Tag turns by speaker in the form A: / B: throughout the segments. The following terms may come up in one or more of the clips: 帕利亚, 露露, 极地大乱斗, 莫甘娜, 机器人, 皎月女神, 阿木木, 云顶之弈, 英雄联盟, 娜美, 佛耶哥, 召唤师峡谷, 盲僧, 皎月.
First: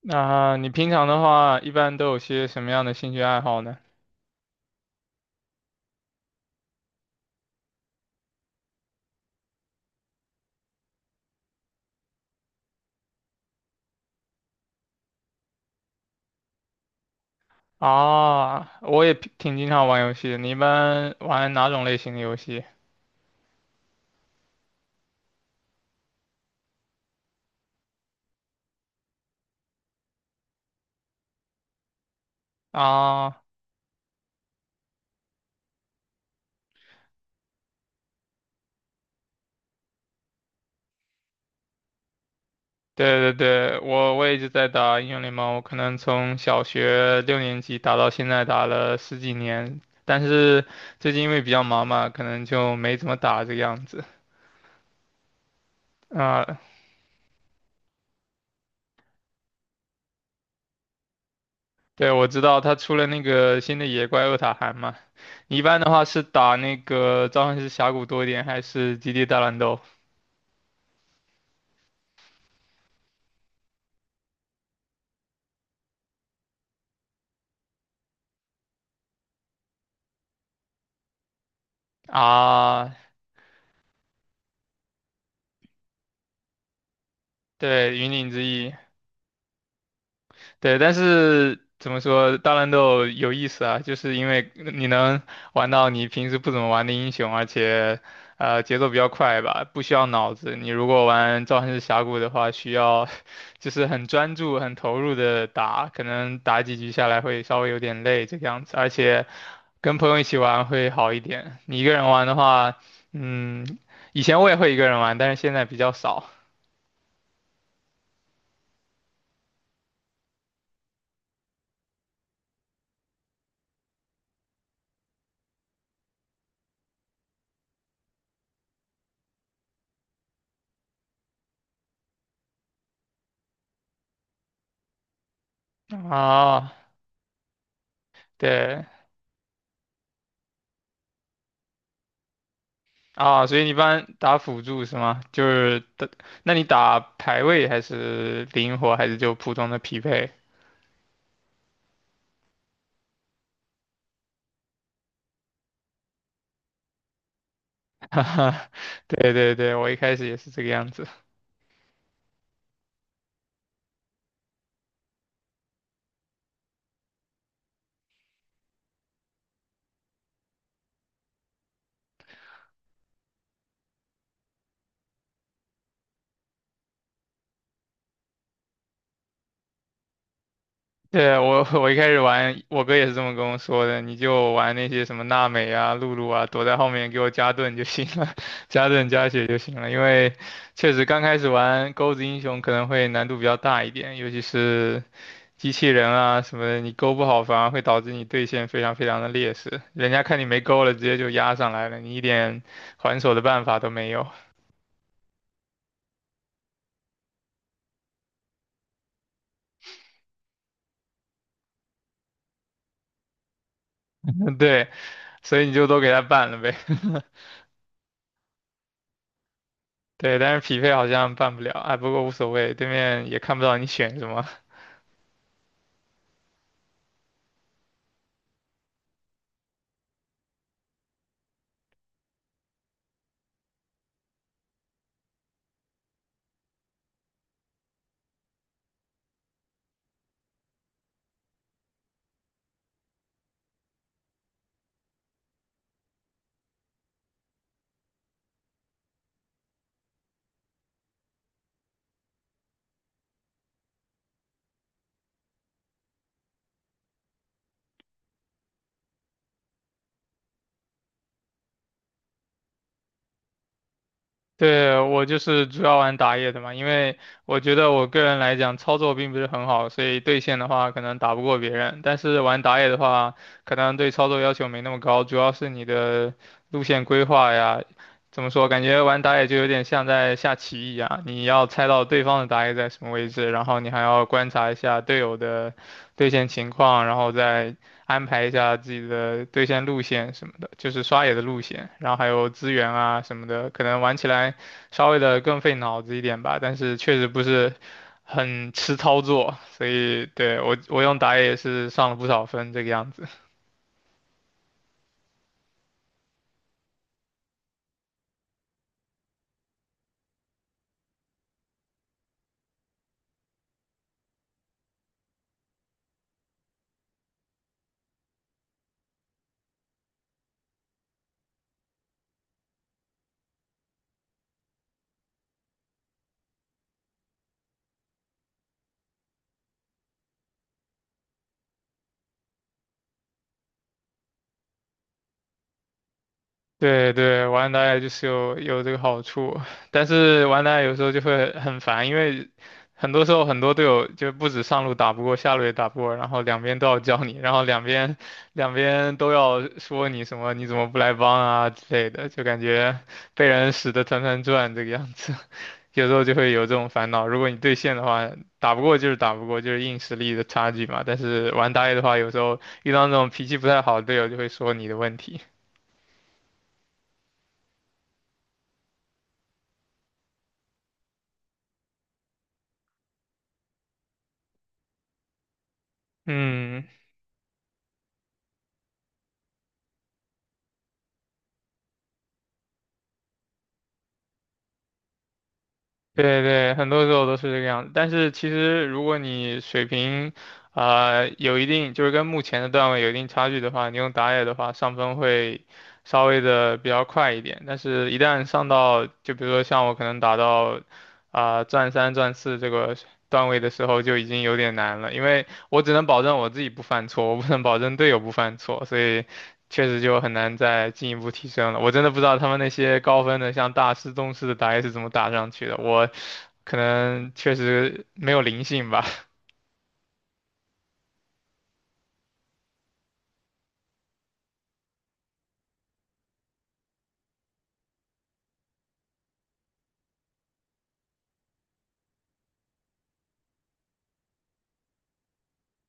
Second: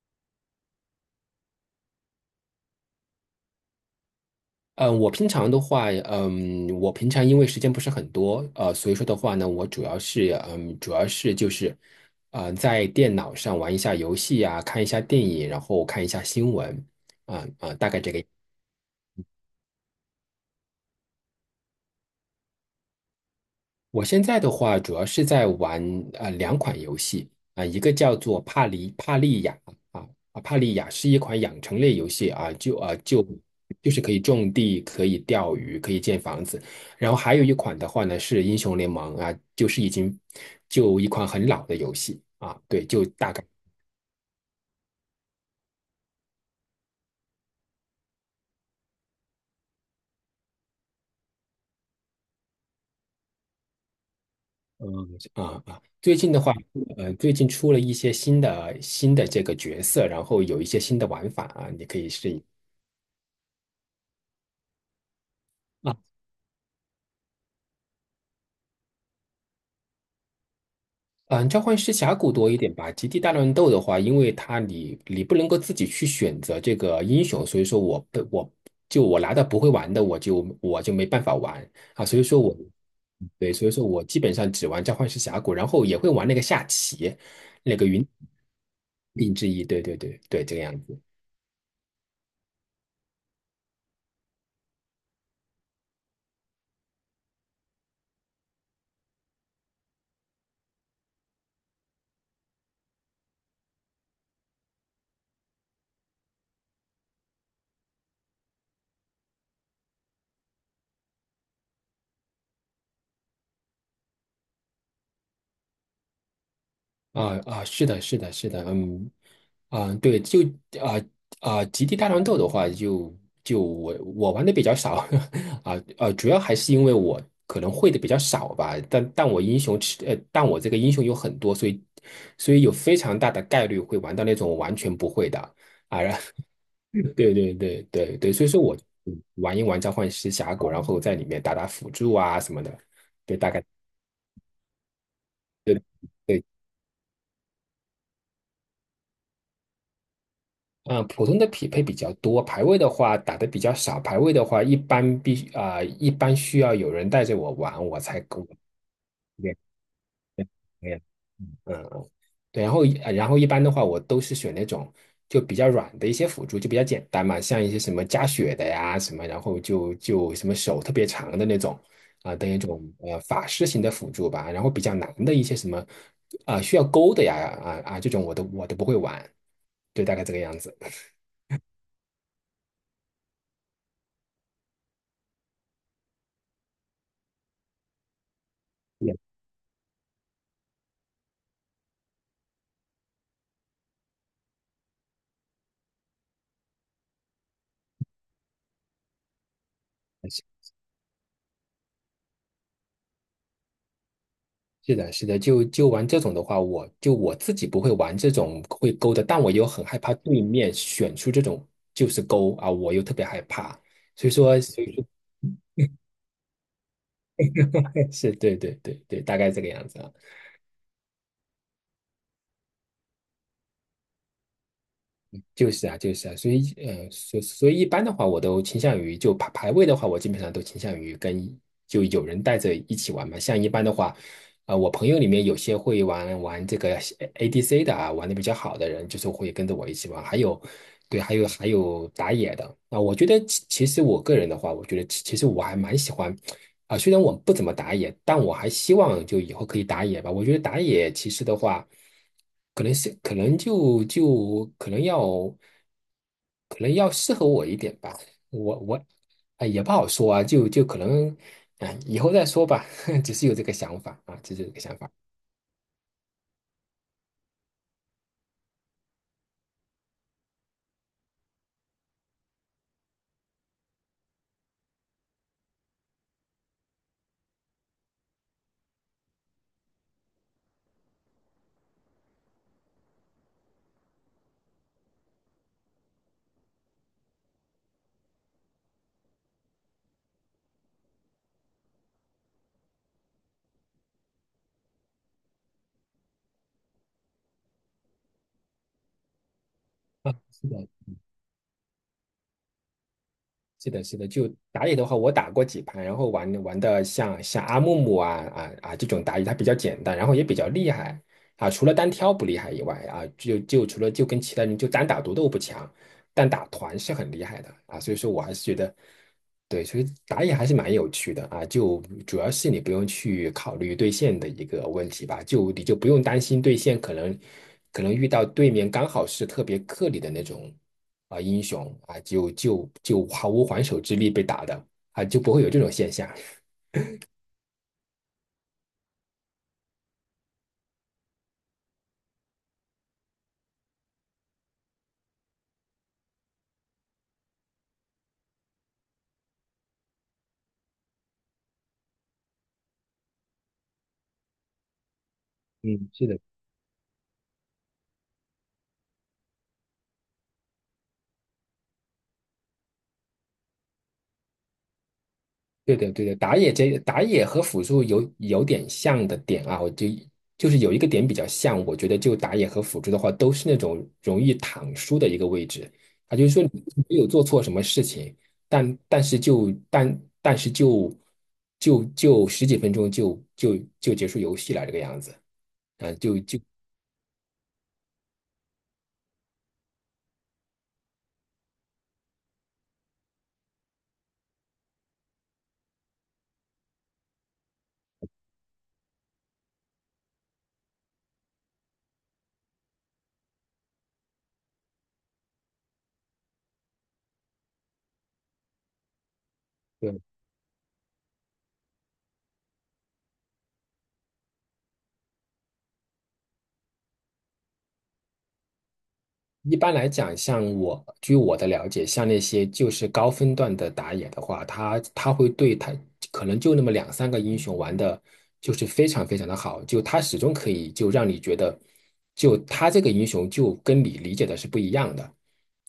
A: 那你平常的话，一般都有些什么样的兴趣爱好呢？
B: 嗯，我平常的话，我平常因为时间不是很多，所以说的话呢，我主要是，主要是就是，在电脑上玩一下游戏啊，看一下电影，然后看一下新闻，大概这个。
A: 啊，我也挺经常玩游戏的。你一般玩哪种类型的游戏？
B: 我现在的话，主要是在玩两款游戏啊、一个叫做《帕里帕利亚》啊啊，《帕利亚》是一款养成类游戏啊，就啊就
A: 啊，
B: 就是可以种地、可以钓鱼、可以建房子。然后还有一款的话呢是《英雄联盟》啊，就是就一款很老的游戏啊，对，就
A: 对对
B: 大概
A: 对，我一直在打英雄联盟，我可能从小学六年级打到现在，打了十几年。但是最近因为比较忙嘛，可能就没怎么打这个样子。
B: 嗯最近的话，
A: 啊，
B: 最近出了一些新的这个角色，然后有一些新的玩法啊，你可以
A: 对，我知
B: 试
A: 道他出了那个新的野怪厄塔韩嘛。你一般的
B: 啊。
A: 话是打那个召唤师峡谷多一点，还是极地大乱斗？
B: 嗯，召唤师峡谷多一点吧。极地大乱斗的话，因为它你不能够自己去选择这个英雄，所以说我不我就我拿到不会玩的，我就没办法玩啊。所以说我
A: 啊，
B: 对，所以说我基本上只玩召唤师峡谷，然后也会玩那个下棋，那个
A: 对，
B: 云
A: 云顶之弈，
B: 顶之弈。对对对对，这个样
A: 对，但
B: 子。
A: 是怎么说，大乱斗有意思啊，就是因为你能玩到你平时不怎么玩的英雄，而且节奏比较快吧，不需要脑子。你如果玩召唤师峡谷的话，需要 就是很专注、很投入的打，可能打几局下来会稍微有点累这个样子，而且跟朋友一起玩会好一点。你一个人玩的话，嗯，以前我也会一个人玩，但是现在比较少。
B: 是的，是的，是的，对，就啊极地大乱斗的话，就我玩的比较少。主要还是因为我可能会的比较少吧，但我这个英雄有很多，所以有非常大的概率会玩到那种我完全不会的啊。
A: 啊，
B: 对对对对对，所以说我
A: 对，
B: 玩一玩召唤师峡谷，然后在里面打打辅助啊什么的，对，
A: 啊，
B: 大
A: 所以
B: 概。
A: 你一般打辅助是吗？就是
B: 对
A: 打，
B: 对。
A: 那你打排位还是灵活，还是就普通的匹配？
B: 嗯，普通的匹配比较多，排位的话打的比较少。排位的话，一般需要有人带着我玩，我 才
A: 哈
B: 够。
A: 哈，对对
B: 练
A: 对，我一开始也是这个样
B: 练
A: 子。
B: 嗯，嗯，对。然后一般的话，我都是选那种就比较软的一些辅助，就比较简单嘛，像一些什么加血的呀什么，然后就什么手特别长的那种法师型的辅助吧。然后比较难的一些什么需要勾的呀，这种我都不会玩，对，大概这个样子。
A: 对，我一开始玩，我哥也是这么跟我说的，你就玩那些什么娜美啊、露露啊，躲在后面给我加盾就行了，加盾 加血就行了。因为确实刚开始玩钩子英雄可能会难度比较大一点，尤其是机器人啊什么的，你勾不好反而会导致你对线非常非常的劣势，人家看你没勾了，直接就压上来了，你一点还手的办法都没有。
B: 是的，是的，就玩这种的话，我自己不会玩这种会勾的，但我又很害怕对面选出这种就是勾啊，我又特别害怕，所以 说，所
A: 对，
B: 以说
A: 所以你就都给他办了呗。
B: 是对对对对，大概这个样子啊。
A: 对，但是匹配好像办不了，哎，不过无所谓，对面也看不到你选什么。
B: 就是啊，所以一般的话，我都倾向于就排位的话，我基本上都倾向于跟就有人带着一起玩嘛。像一般的话，我朋友里面有些会玩玩这个 ADC 的啊，玩的比较好的人，就是会跟着我一起玩。还有，对，还有还有打野的啊。我觉得其实我个人的话，我觉得其实我还蛮喜欢啊，虽然我不怎么打野，但我还希望就以后可以打野吧。我觉得打野其实的话，可能是可能就就可能要可能要适合我一点吧。我也不好说啊，就可能以后再说吧。只是有这个想法啊，只是有这个想
A: 对，
B: 法
A: 我就是主要玩打野的嘛，因为我觉得我个人来讲操作并不是很好，所以对线的话可能打不过别人，但是玩打野的话，可能对操作要求没那么高，主要是你的路线规划呀。怎么说？感觉玩打野就有点像在下棋一样，你要猜到对方的打野在什么位置，然后你还要观察一下队友的对线情况，然后再安排一下自己的对线路线什么的，就是刷野的路线，然后还有资源啊什么的，可能玩起来稍微的更费脑子一点吧，但是确实不是很吃操作，所以
B: 啊。
A: 对
B: 是
A: 我
B: 的，
A: 我用打野也是上了不少分这个样子。
B: 是的，是的，就打野的话，我打过几盘，然后玩玩的像阿木木这种打野，它比较简单，然后也比较厉害啊。除了单挑不厉害以外啊，就除了就跟其他人就单打独斗不强，但打团是很厉害的啊。所以说我还是觉得，对，所以打野还是蛮有趣的啊。就主要是你不用去考虑对线的一个问题吧，就你就不用担心对线可能遇到对面刚好是特别克你的那种英雄啊，就毫无还手之力被打的啊，就不会有这种现象。
A: 对对，玩打野就是有这个好处，但是玩打野有时候就会很烦，因为很多时候很多队友就不止上路打不过，下路也打不过，然后两边都要教你，然后两边都要说你什么你怎么不来帮啊之类的，就感觉被人使得团团转这个样子，有
B: 嗯，
A: 时候
B: 是
A: 就
B: 的，
A: 会有这种烦恼。如果你对线的话，打不过就是打不过，就是硬实力的差距嘛。但是玩打野的话，有时候遇到那种脾气不太好的队友，就会说你的问题。
B: 对的对的，打野和辅助有点像的点啊，我就是有一个点比较像，我觉得就打野和辅助的话，都是那种容易躺输的一个位置啊，就是说你
A: 嗯，
B: 没有做错什么事情，但但是就但但是就就就十几分钟就结束游戏了这个样子。嗯、啊就
A: 对对，很多时候都是这个样子。但是其实，如果你水平，啊有一定，就是跟目前的段位有一定差距的话，你用打野的话，上分会稍微的比较快一点。但是，一旦上到，就比如说像我可能打到，啊、钻三、钻四这个段位的时候，就已经有点难了，因为我只能保证我自己不犯错，我不能保证队友不犯错，所以确实就很难再进一步提升了。我真的不知道他们那些高分的，像大师、宗师的打野是怎么打上去的。我可能确实没有灵性吧。
B: 一般来讲，像我，据我的了解，像那些就是高分段的打野的话，他会对他可能就那么两三个英雄玩的，就是非常非常的好，就他始终可以就让你觉得，就他这个英雄就跟你理解的是不一样的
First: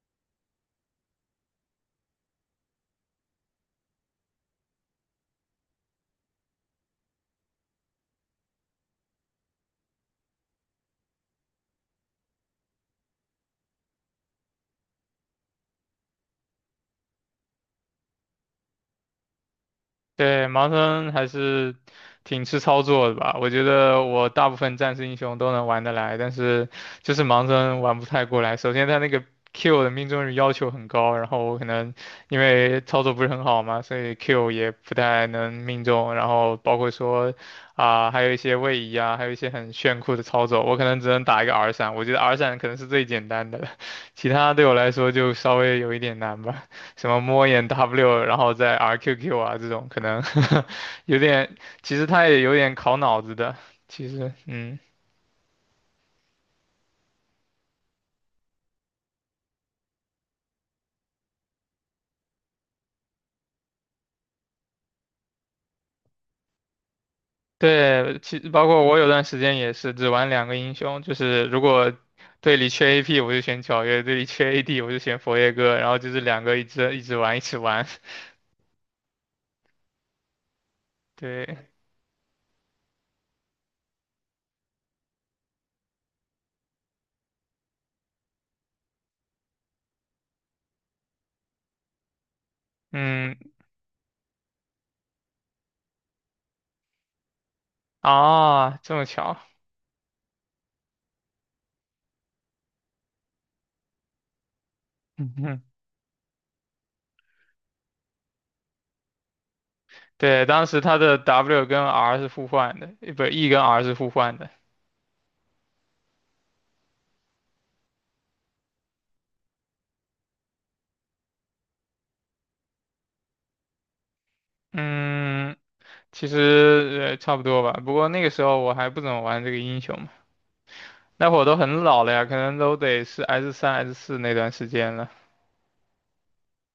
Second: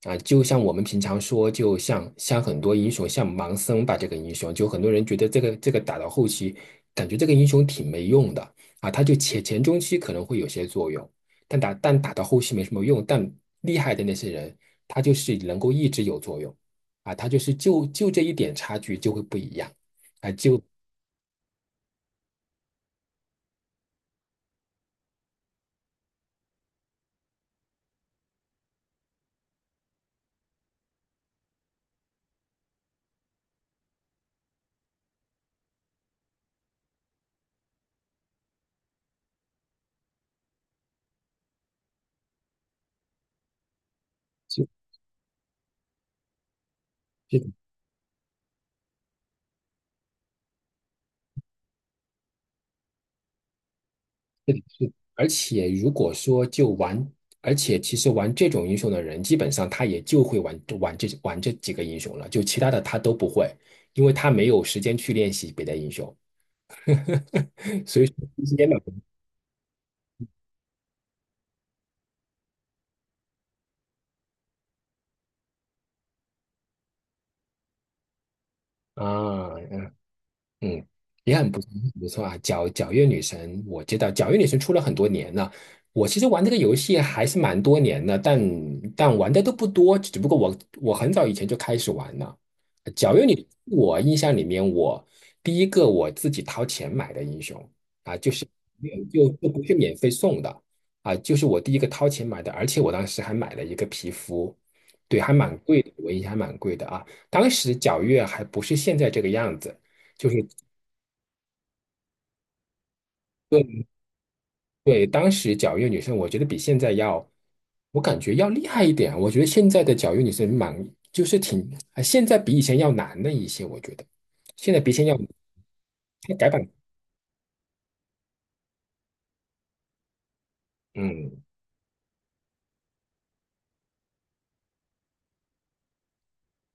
B: 啊。就像我们平常说，就像像很多英雄，像盲僧吧，这个英雄，就很多人觉得这个打到后期，感觉这个英雄挺没用的啊，他就前中期可能会有些作用。但打到后期没什么用，但厉害的那些人，他就是能够一直有作用啊，他就是就这一点差距就会不一样。
A: 对，盲僧还是挺吃操作的吧？我觉得我大部分战士英雄都能玩得来，但是就是盲僧玩不太过来。首先他那个 Q 的命中率要求很高，然后我可能因为操作不是很好嘛，所以 Q 也不太能命中。然后包括说啊、还有一些位移啊，还有一些很炫酷的操作，我可能只能打一个 R 闪。我觉得 R 闪可能是最简单的了，其他对
B: 就
A: 我来说就稍微有一点难吧。什么
B: 就，
A: 摸眼 W，然后再 RQQ 啊这种，可能 有点，其实他也有点考脑子的。其实，嗯，
B: 而且如果说就玩，而且其实玩这种英雄的人，基本上他也就会玩这几个英雄了，就其他的他都不会，因为他没有时间去练习别的英雄。所以说
A: 对，其实
B: 时
A: 包
B: 间的
A: 括我有段时间也是只玩两个英雄，就是如果队里缺 AP 我就选皎月，队里缺 AD 我就选佛耶哥，然后就是两个一直玩一起玩。
B: 啊。嗯，也很不
A: 对，
B: 错，很不错啊。皎月女神，我知道皎月女神出了很多年了。我其实玩这个游戏还是蛮多年的，但玩的都不多，只不过我很早以前就开始玩了。皎月
A: 嗯，
B: 女，我印象里面我第一个自己掏钱买的英雄啊，就是
A: 啊，
B: 没
A: 这
B: 有
A: 么
B: 就
A: 巧。
B: 就不是免费送的啊，就是我第一个掏钱买的，而且我当时还买了一个皮肤，对，还
A: 嗯
B: 蛮
A: 哼
B: 贵的，我印象还蛮贵的啊。当时皎月还不是现在这个样子。就是。
A: 对，当时他的 W 跟 R 是互换的，不，E 跟 R
B: 对
A: 是互换的。
B: 对，当时脚月女生，我觉得比现在要，我感觉要厉害一点。我觉得现在的脚月女生蛮，就是挺，啊现在比以前要难了一些。我觉得现在比以前要
A: 嗯。其
B: 要改版，
A: 实差不多吧，不过那个时候我还不怎么玩这个英雄嘛，那会
B: 嗯，
A: 儿都很老了呀，可能都得是 S 三 S 四那段时间了。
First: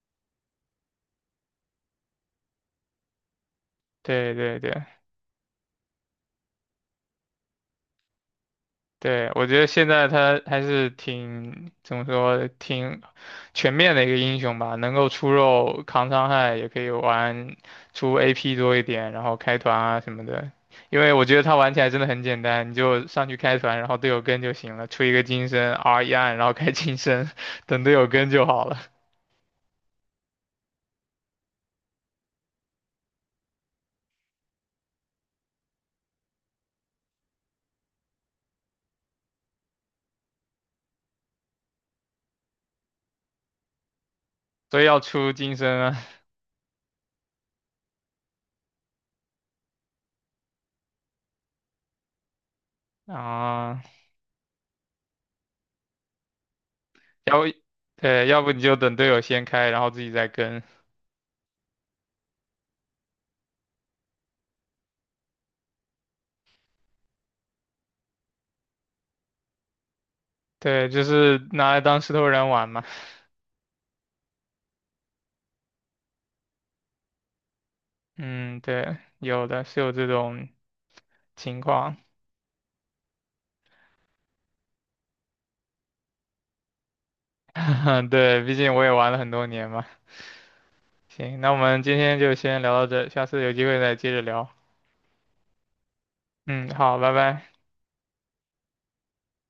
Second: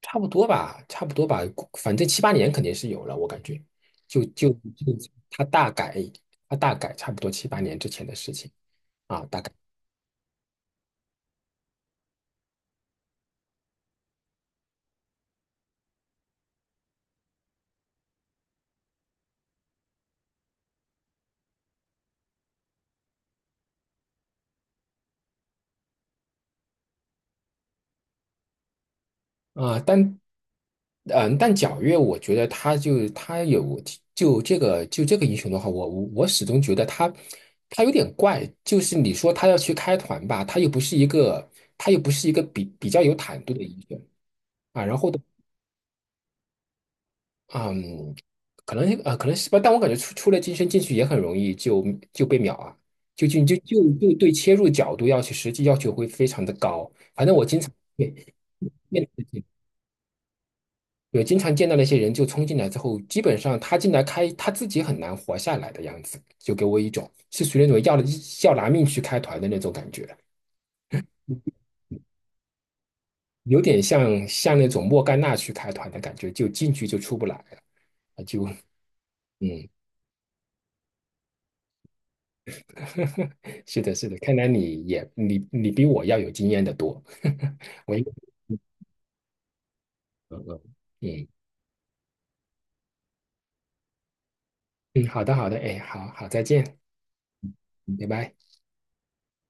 B: 差不多吧，差不多吧，反正七八年肯定是有了，我感觉，就
A: 对
B: 就
A: 对对
B: 就他大改，他大改，差不多七八年之前的事情啊，
A: 对，
B: 大
A: 我
B: 概
A: 觉得现在他还是挺怎么说，挺全面的一个英雄吧，能够出肉扛伤害，也可以玩出 AP 多一点，然后开团啊什么的。因为我觉得他玩起来真的很简单，你就上去开团，然后队友跟就行了，出一个金身 R 一按，然后开金身，等队友跟就好了。
B: 啊，但皎月，我觉得他有就这个英雄的话，我始终觉得他有点怪，就是你说他要去开团吧，他又不是一个比较有坦度的英雄
A: 所
B: 啊，
A: 以
B: 然
A: 要
B: 后的
A: 出金身啊，
B: 嗯，可能可能是吧，但我感觉出了金身进去也很容易就被秒啊，就就就就
A: 啊，
B: 就对切入角度实际要求会非常的高，反正
A: 要
B: 我经常对
A: 对，要不你就等
B: 面
A: 队友
B: 对
A: 先开，然后自己再跟，
B: 有经常见到那些人就冲进来之后，基本上他进来开他自己很难活下来的样子，就给我一种是属于那种要拿命去开团的那种感觉，
A: 对，就是拿来当石头人玩嘛，
B: 有点像那种莫甘娜去开团的感觉，就进去就出不来了。啊就
A: 嗯，对，有的
B: 嗯，
A: 是有这种情况，
B: 是的，是的，看来你也你比我要有经验的多。我一
A: 对，毕竟我也玩了很多年嘛，
B: 嗯嗯嗯
A: 行，那我们今天就先聊到这，下次有机会再接着聊，
B: 嗯，好的好的，哎，好好再
A: 嗯，
B: 见，
A: 好，拜拜。
B: 嗯拜拜。